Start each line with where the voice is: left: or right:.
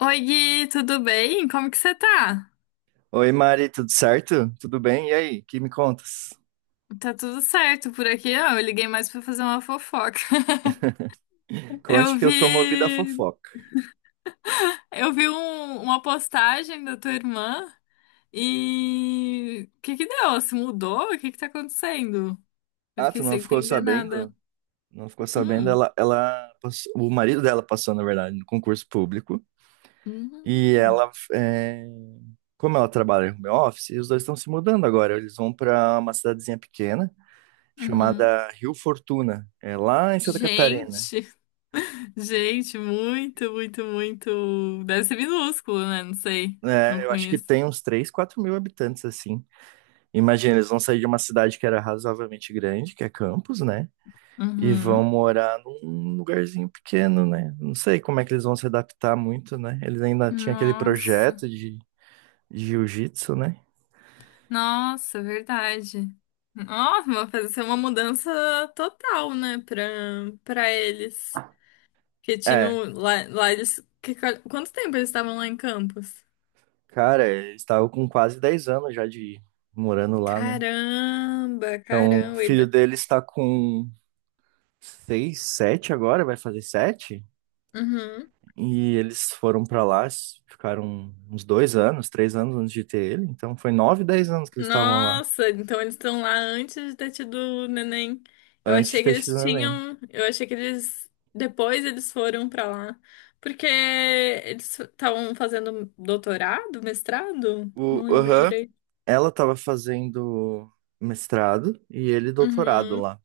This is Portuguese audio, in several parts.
left: Oi, Gui, tudo bem? Como que você tá?
right: Oi, Mari, tudo certo? Tudo bem? E aí, que me contas?
left: Tá tudo certo por aqui? Ah, eu liguei mais pra fazer uma fofoca.
right: Conte
left: Eu
right: que eu sou movido a
left: vi,
right: fofoca.
left: eu vi uma postagem da tua irmã e o que que deu? Ela se mudou? O que que tá acontecendo? Eu
right: Ah,
left: fiquei
right: tu não
left: sem
right: ficou
left: entender nada.
right: sabendo? Não ficou sabendo?
left: Hum.
right: O marido dela passou, na verdade, no concurso público. E
left: Hum.
right: ela, é, como ela trabalha no meu office, os dois estão se mudando agora. Eles vão para uma cidadezinha pequena
left: Uhum.
right: chamada Rio Fortuna, é lá em Santa Catarina.
left: Gente, gente, muito, muito, muito. Deve ser minúsculo, né? Não sei, não
right: É, eu acho que
left: conheço.
right: tem uns 3, 4 mil habitantes, assim. Imagina, eles vão sair de uma cidade que era razoavelmente grande, que é Campos, né? E vão
left: Uhum.
right: morar num lugarzinho pequeno, né? Não sei como é que eles vão se adaptar muito, né? Eles ainda tinham aquele
left: Nossa.
right: projeto de jiu-jitsu, né?
left: Nossa, verdade. Nossa, vai fazer uma mudança total, né, pra, pra eles. Que
right: É,
left: tinham lá, lá eles. Que, quanto tempo eles estavam lá em Campos?
right: cara, eles estavam com quase 10 anos já de morando lá, né?
left: Caramba,
right: Então, o
left: caramba.
right: filho dele está com 6, 7 agora, vai fazer 7.
left: Uhum.
right: E eles foram pra lá, ficaram uns 2 anos, 3 anos antes de ter ele. Então, foi 9, 10 anos que eles estavam lá,
left: Nossa, então eles estão lá antes de ter tido o neném. Eu
right: antes de
left: achei que
right: ter
left: eles
right: tido o neném.
left: tinham. Eu achei que eles. Depois eles foram pra lá. Porque eles estavam fazendo doutorado, mestrado?
right: O,
left: Não lembro.
right: aham. Ela estava fazendo mestrado e ele doutorado
left: Uhum.
right: lá.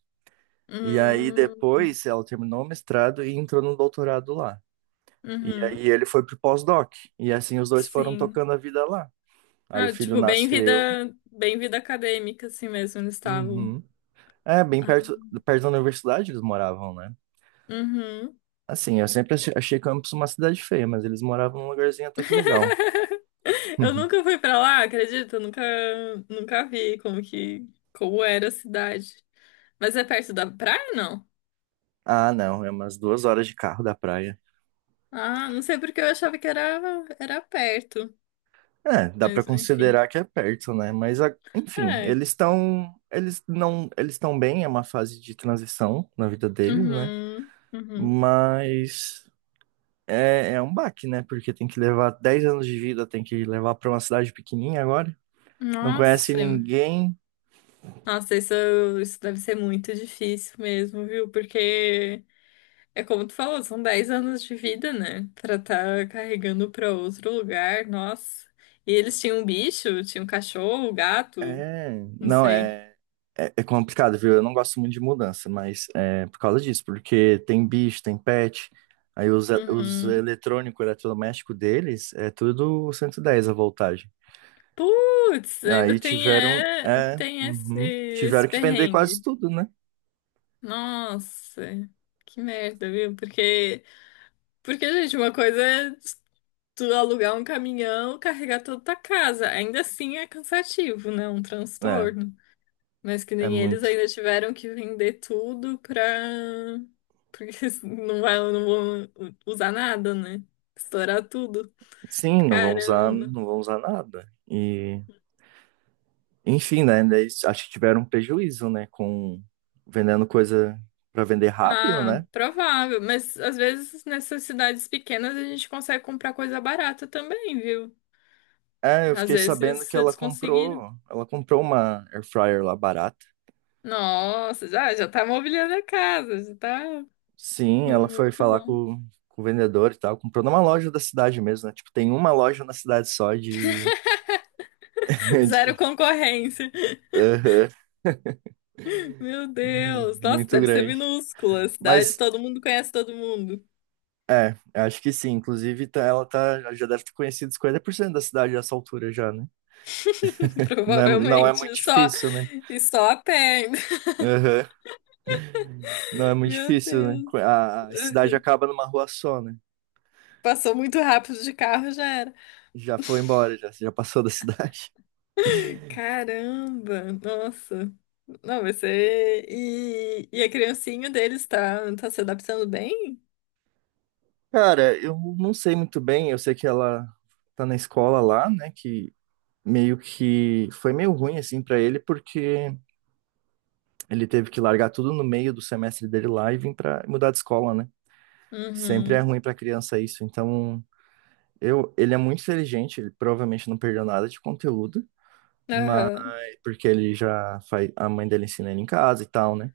right: E aí
left: Uhum.
right: depois ela terminou o mestrado e entrou no doutorado lá. E
left: Uhum.
right: aí ele foi pro pós-doc. E assim os dois foram
left: Sim.
right: tocando a vida lá. Aí o
left: Ah,
right: filho
left: tipo, bem
right: nasceu.
left: vida, bem vida acadêmica, assim mesmo, eles estavam.
right: Uhum. É, bem
left: Ah,
right: perto da universidade eles moravam, né?
left: uhum.
right: Assim, eu sempre achei Campos uma cidade feia, mas eles moravam num lugarzinho até que legal.
left: Eu nunca fui pra lá, acredito, nunca, nunca vi como que, como era a cidade. Mas é perto da praia, não?
right: Ah, não, é umas 2 horas de carro da praia.
left: Ah, não sei porque eu achava que era perto,
right: É, dá para
left: mas enfim.
right: considerar que é perto, né? Mas, enfim,
left: É.
right: eles estão, eles não, eles estão bem, é uma fase de transição na vida deles, né?
left: Uhum, uhum.
right: Mas é um baque, né? Porque tem que levar 10 anos de vida, tem que levar para uma cidade pequenininha agora. Não conhece
left: Nossa,
right: ninguém.
left: nossa, isso deve ser muito difícil mesmo, viu? Porque é como tu falou, são 10 anos de vida, né? Pra tá carregando pra outro lugar, nossa. E eles tinham um bicho, tinham um cachorro, um gato,
right: É,
left: não
right: não,
left: sei.
right: é, é, é complicado, viu? Eu não gosto muito de mudança, mas é por causa disso, porque tem bicho, tem pet. Aí os
left: Uhum.
right: eletrônicos, eletrodoméstico deles, é tudo 110 a voltagem.
left: Putz, ainda
right: Aí
left: tem,
right: tiveram,
left: é,
right: é,
left: tem esse,
right: uhum.
left: esse
right: tiveram que vender quase
left: perrengue.
right: tudo, né?
left: Nossa, que merda, viu? Porque, gente, uma coisa é tu alugar um caminhão, carregar toda a tua casa. Ainda assim é cansativo, né? Um
right: É,
left: transtorno. Mas que
right: é
left: nem eles
right: muito.
left: ainda tiveram que vender tudo pra. Porque não vai, não vão usar nada, né? Estourar tudo.
right: Sim, não vão usar,
left: Caramba.
right: não vão usar nada. E, enfim, né? Daí, acho que tiveram um prejuízo, né? Com vendendo coisa para vender rápido,
left: Ah,
right: né?
left: provável. Mas às vezes nessas cidades pequenas a gente consegue comprar coisa barata também, viu?
right: É, eu
left: Às
right: fiquei sabendo
left: vezes
right: que ela
left: eles conseguiram.
right: comprou, ela comprou uma air fryer lá barata.
left: Nossa, já, já tá mobiliando a casa, já tá
right: Sim, ela foi
left: muito
right: falar
left: bom.
right: com o vendedor e tal, comprou numa loja da cidade mesmo, né? Tipo, tem uma loja na cidade só de,
left: Zero
right: de-
left: concorrência.
right: Aham.
left: Meu
right: Hum.
left: Deus, nossa,
right: Muito
left: deve ser
right: grande.
left: minúscula. Cidade,
right: Mas
left: todo mundo conhece todo mundo.
right: é, acho que sim. Inclusive, ela tá, já deve ter conhecido 50% da cidade a essa altura já, né? Não é muito
left: Provavelmente, só,
right: difícil, né?
left: e só a pé. Ainda.
right: Aham. Não é muito
left: Meu
right: difícil, né?
left: Deus.
right: A cidade acaba numa rua só, né?
left: Passou muito rápido de carro, já era.
right: Já foi embora, já passou da cidade.
left: Caramba, nossa. Não, você. E a criancinha deles tá se adaptando bem?
right: Cara, eu não sei muito bem. Eu sei que ela tá na escola lá, né? Que meio que foi meio ruim, assim, pra ele, porque ele teve que largar tudo no meio do semestre dele lá e vir pra mudar de escola, né? Sempre é
left: Uhum.
right: ruim pra criança isso. Então. Eu, ele é muito inteligente, ele provavelmente não perdeu nada de conteúdo, mas
left: Aham.
right: porque ele já faz, a mãe dele ensina ele em casa e tal, né?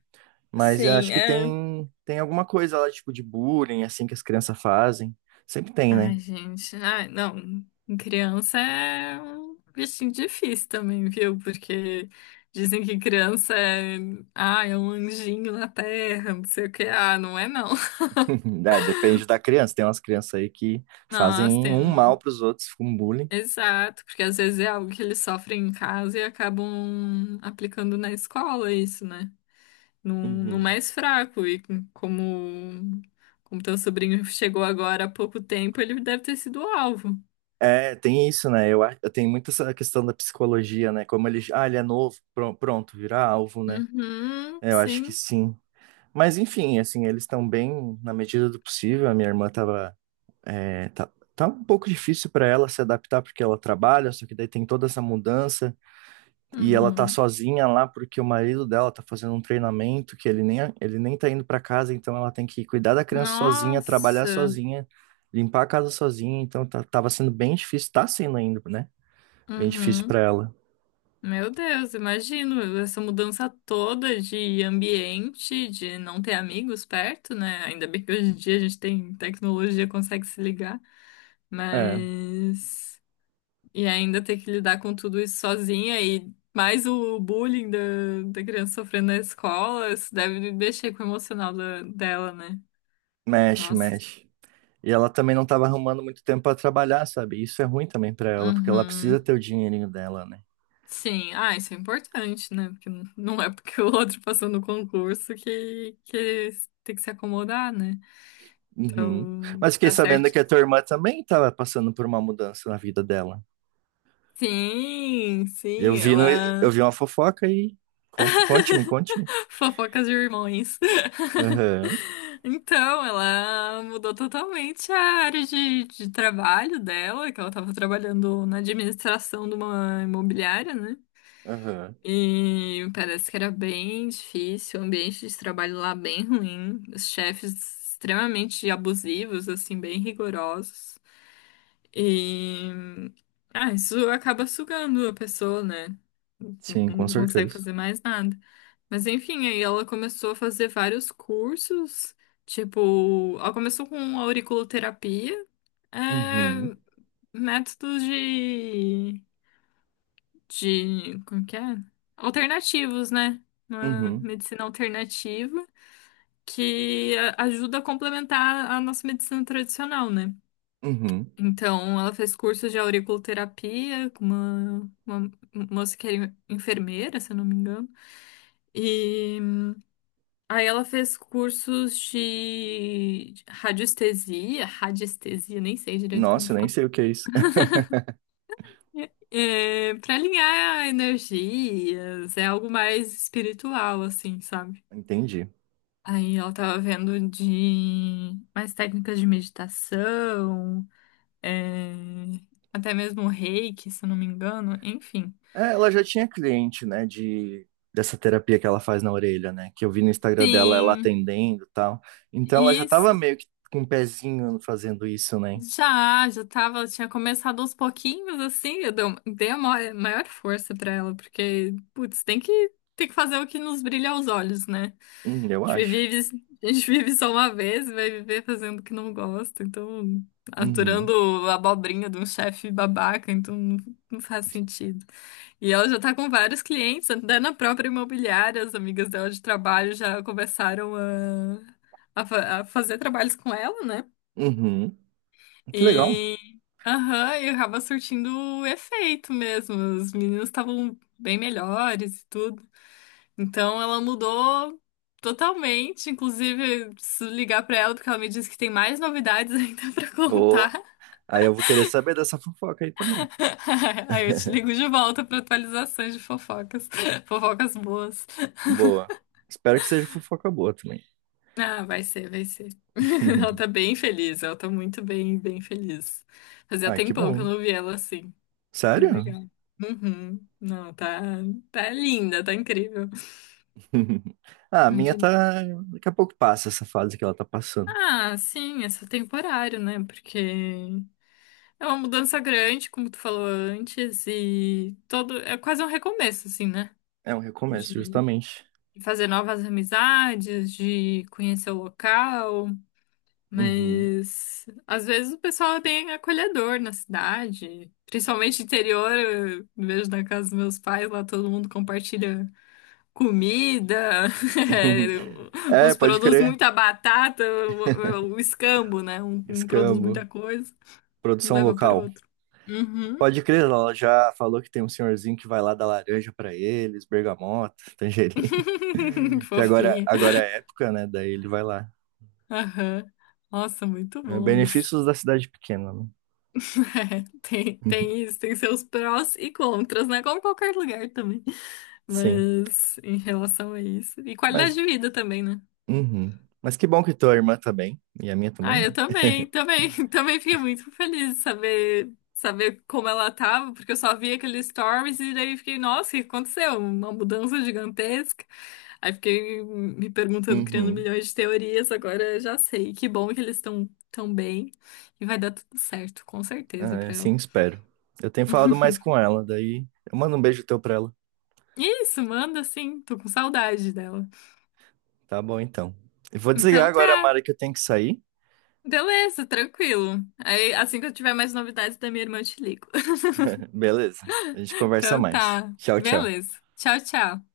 right: Mas eu acho
left: Sim,
right: que
left: é.
right: tem alguma coisa lá tipo de bullying assim que as crianças fazem. Sempre tem, né?
left: Ai, gente. Ai, não. Criança é um bichinho difícil também, viu? Porque dizem que criança é. Ah, é um anjinho na terra, não sei o que. Ah, não é não.
right: É, depende da criança. Tem umas crianças aí que
left: Nossa,
right: fazem um mal
left: tem...
right: para os outros com bullying.
left: Exato, porque às vezes é algo que eles sofrem em casa e acabam aplicando na escola isso, né? No, no
right: Uhum.
left: mais fraco. E como, como teu sobrinho chegou agora há pouco tempo, ele deve ter sido o alvo.
right: É, tem isso, né? Eu, eu tenho muito essa questão da psicologia, né? Como ele, ah, ele é novo, pronto, virar alvo, né?
left: Uhum,
right: É, eu acho que
left: sim.
right: sim. Mas enfim, assim, eles estão bem na medida do possível. A minha irmã tava, é, tá, tá um pouco difícil para ela se adaptar porque ela trabalha, só que daí tem toda essa mudança e ela tá
left: Uhum.
right: sozinha lá porque o marido dela tá fazendo um treinamento que ele nem tá indo para casa, então ela tem que cuidar da criança sozinha, trabalhar
left: Nossa.
right: sozinha, limpar a casa sozinha, então tá, tava sendo bem difícil, tá sendo ainda, né? Bem difícil para
left: Uhum.
right: ela.
left: Meu Deus, imagino essa mudança toda de ambiente, de não ter amigos perto, né? Ainda bem que hoje em dia a gente tem tecnologia, consegue se ligar.
right: É,
left: Mas. E ainda ter que lidar com tudo isso sozinha e mais o bullying da criança sofrendo na escola, isso deve mexer com o emocional dela, né?
right: mexe,
left: Nossa.
right: mexe. E ela também não estava arrumando muito tempo para trabalhar, sabe? Isso é ruim também para ela, porque ela precisa
left: Uhum.
right: ter o dinheirinho dela, né?
left: Sim, ah, isso é importante, né? Porque não é porque o outro passou no concurso que tem que se acomodar, né?
right: Uhum.
left: Então,
right: Mas fiquei
left: tá
right: sabendo
left: certo.
right: que a tua irmã também estava passando por uma mudança na vida dela.
left: Sim,
right: Eu
left: sim,
right: vi no, Eu
left: ela.
right: vi uma fofoca e conta, conte-me, conte-me.
left: Fofocas de irmãos.
right: Aham,
left: Então, ela mudou totalmente a área de trabalho dela, que ela estava trabalhando na administração de uma imobiliária, né?
right: aham.
left: E parece que era bem difícil, o ambiente de trabalho lá bem ruim, os chefes extremamente abusivos, assim, bem rigorosos. E ah, isso acaba sugando a pessoa, né?
right: Sim,
left: Não
right: com
left: consegue
right: certeza.
left: fazer mais nada. Mas enfim, aí ela começou a fazer vários cursos, tipo, ela começou com auriculoterapia, é,
right: Uhum,
left: métodos de, como que é? Alternativos, né? Uma
right: uhum,
left: medicina alternativa que ajuda a complementar a nossa medicina tradicional, né?
right: uhum.
left: Então, ela fez curso de auriculoterapia com uma moça que era enfermeira, se eu não me engano. E aí ela fez cursos de radiestesia, radiestesia, nem sei direito como
right: Nossa, nem
left: fala.
right: sei o que é isso.
left: É, para alinhar energias, é algo mais espiritual, assim, sabe?
right: Entendi.
left: Aí ela tava vendo de mais técnicas de meditação, é, até mesmo reiki, se eu não me engano, enfim.
right: É, ela já tinha cliente, né, de dessa terapia que ela faz na orelha, né, que eu vi no Instagram dela ela
left: Sim.
right: atendendo e tal. Então ela já
left: E,
right: tava meio que com um pezinho fazendo isso, né?
left: já, já tava, tinha começado aos pouquinhos, assim, eu dei a maior, maior força pra ela, porque, putz, tem que, fazer o que nos brilha aos olhos, né?
right: Eu
left: A gente
right: acho.
left: vive, só uma vez, e vai viver fazendo o que não gosta, então,
right: Uhum.
left: aturando a abobrinha de um chefe babaca, então não, não faz sentido. E ela já tá com vários clientes, até na própria imobiliária, as amigas dela de trabalho já começaram a fazer trabalhos com ela, né?
right: Uhum. Que legal.
left: E, aham, e acaba surtindo efeito mesmo. Os meninos estavam bem melhores e tudo. Então ela mudou totalmente. Inclusive, preciso ligar pra ela porque ela me disse que tem mais novidades ainda pra
right: Vou.
left: contar.
right: Aí eu vou querer saber dessa fofoca aí também.
left: Aí eu te ligo de volta pra atualizações de fofocas. Fofocas boas.
right: Boa. Espero que seja fofoca boa também.
left: Ah, vai ser, vai ser. Ela tá bem feliz, ela tá muito bem, bem feliz. Fazia
right: Ai, que
left: tempão que eu
right: bom.
left: não vi ela assim. Tá bem
right: Sério?
left: legal. Uhum. Não, tá linda, tá incrível.
right: Ah, a minha
left: Muito
right: tá.
left: linda.
right: Daqui a pouco passa essa fase que ela tá passando.
left: Ah, sim, é só temporário, né? Porque é uma mudança grande, como tu falou antes, e todo é quase um recomeço, assim, né?
right: É um recomeço,
left: De
right: justamente.
left: fazer novas amizades, de conhecer o local.
right: Uhum.
left: Mas às vezes o pessoal é bem acolhedor na cidade, principalmente interior. Eu vejo na casa dos meus pais, lá todo mundo compartilha comida, é,
right: É,
left: os
right: pode
left: produtos
right: crer.
left: muita batata, o escambo, né? Um produz muita
right: Escambo.
left: coisa e
right: Produção
left: leva pro
right: local.
left: outro. Uhum.
right: Pode crer, ela já falou que tem um senhorzinho que vai lá dar laranja pra eles, bergamota, tangerina. Que agora,
left: Fofinha.
right: agora é época, né? Daí ele vai lá.
left: Aham. Nossa, muito
right: É,
left: bom isso.
right: benefícios da cidade pequena, né?
left: É, tem,
right: Uhum.
left: tem isso, tem seus prós e contras, né? Como qualquer lugar também.
right: Sim.
left: Mas em relação a isso. E qualidade
right: Mas,
left: de vida também, né?
right: uhum. Mas que bom que tua irmã tá bem. E a minha
left: Ah,
right: também, né?
left: eu também, também, também fiquei muito feliz de saber como ela tava, porque eu só vi aqueles stories e daí fiquei, nossa, o que aconteceu? Uma mudança gigantesca. Aí fiquei me perguntando, criando
right: Uhum.
left: milhões de teorias, agora eu já sei. Que bom que eles estão tão tão bem e vai dar tudo certo, com certeza,
right: Ah, é,
left: pra ela.
right: sim, espero. Eu tenho falado mais com ela, daí eu mando um beijo teu pra ela.
left: Isso, manda sim, tô com saudade dela.
right: Tá bom, então. Eu vou desligar
left: Então
right: agora,
left: tá,
right: Mara, que eu tenho que sair.
left: beleza, tranquilo. Aí assim que eu tiver mais novidades da minha irmã, eu te ligo.
right: Beleza. A gente conversa
left: Então
right: mais.
left: tá,
right: Tchau, tchau.
left: beleza. Tchau, tchau.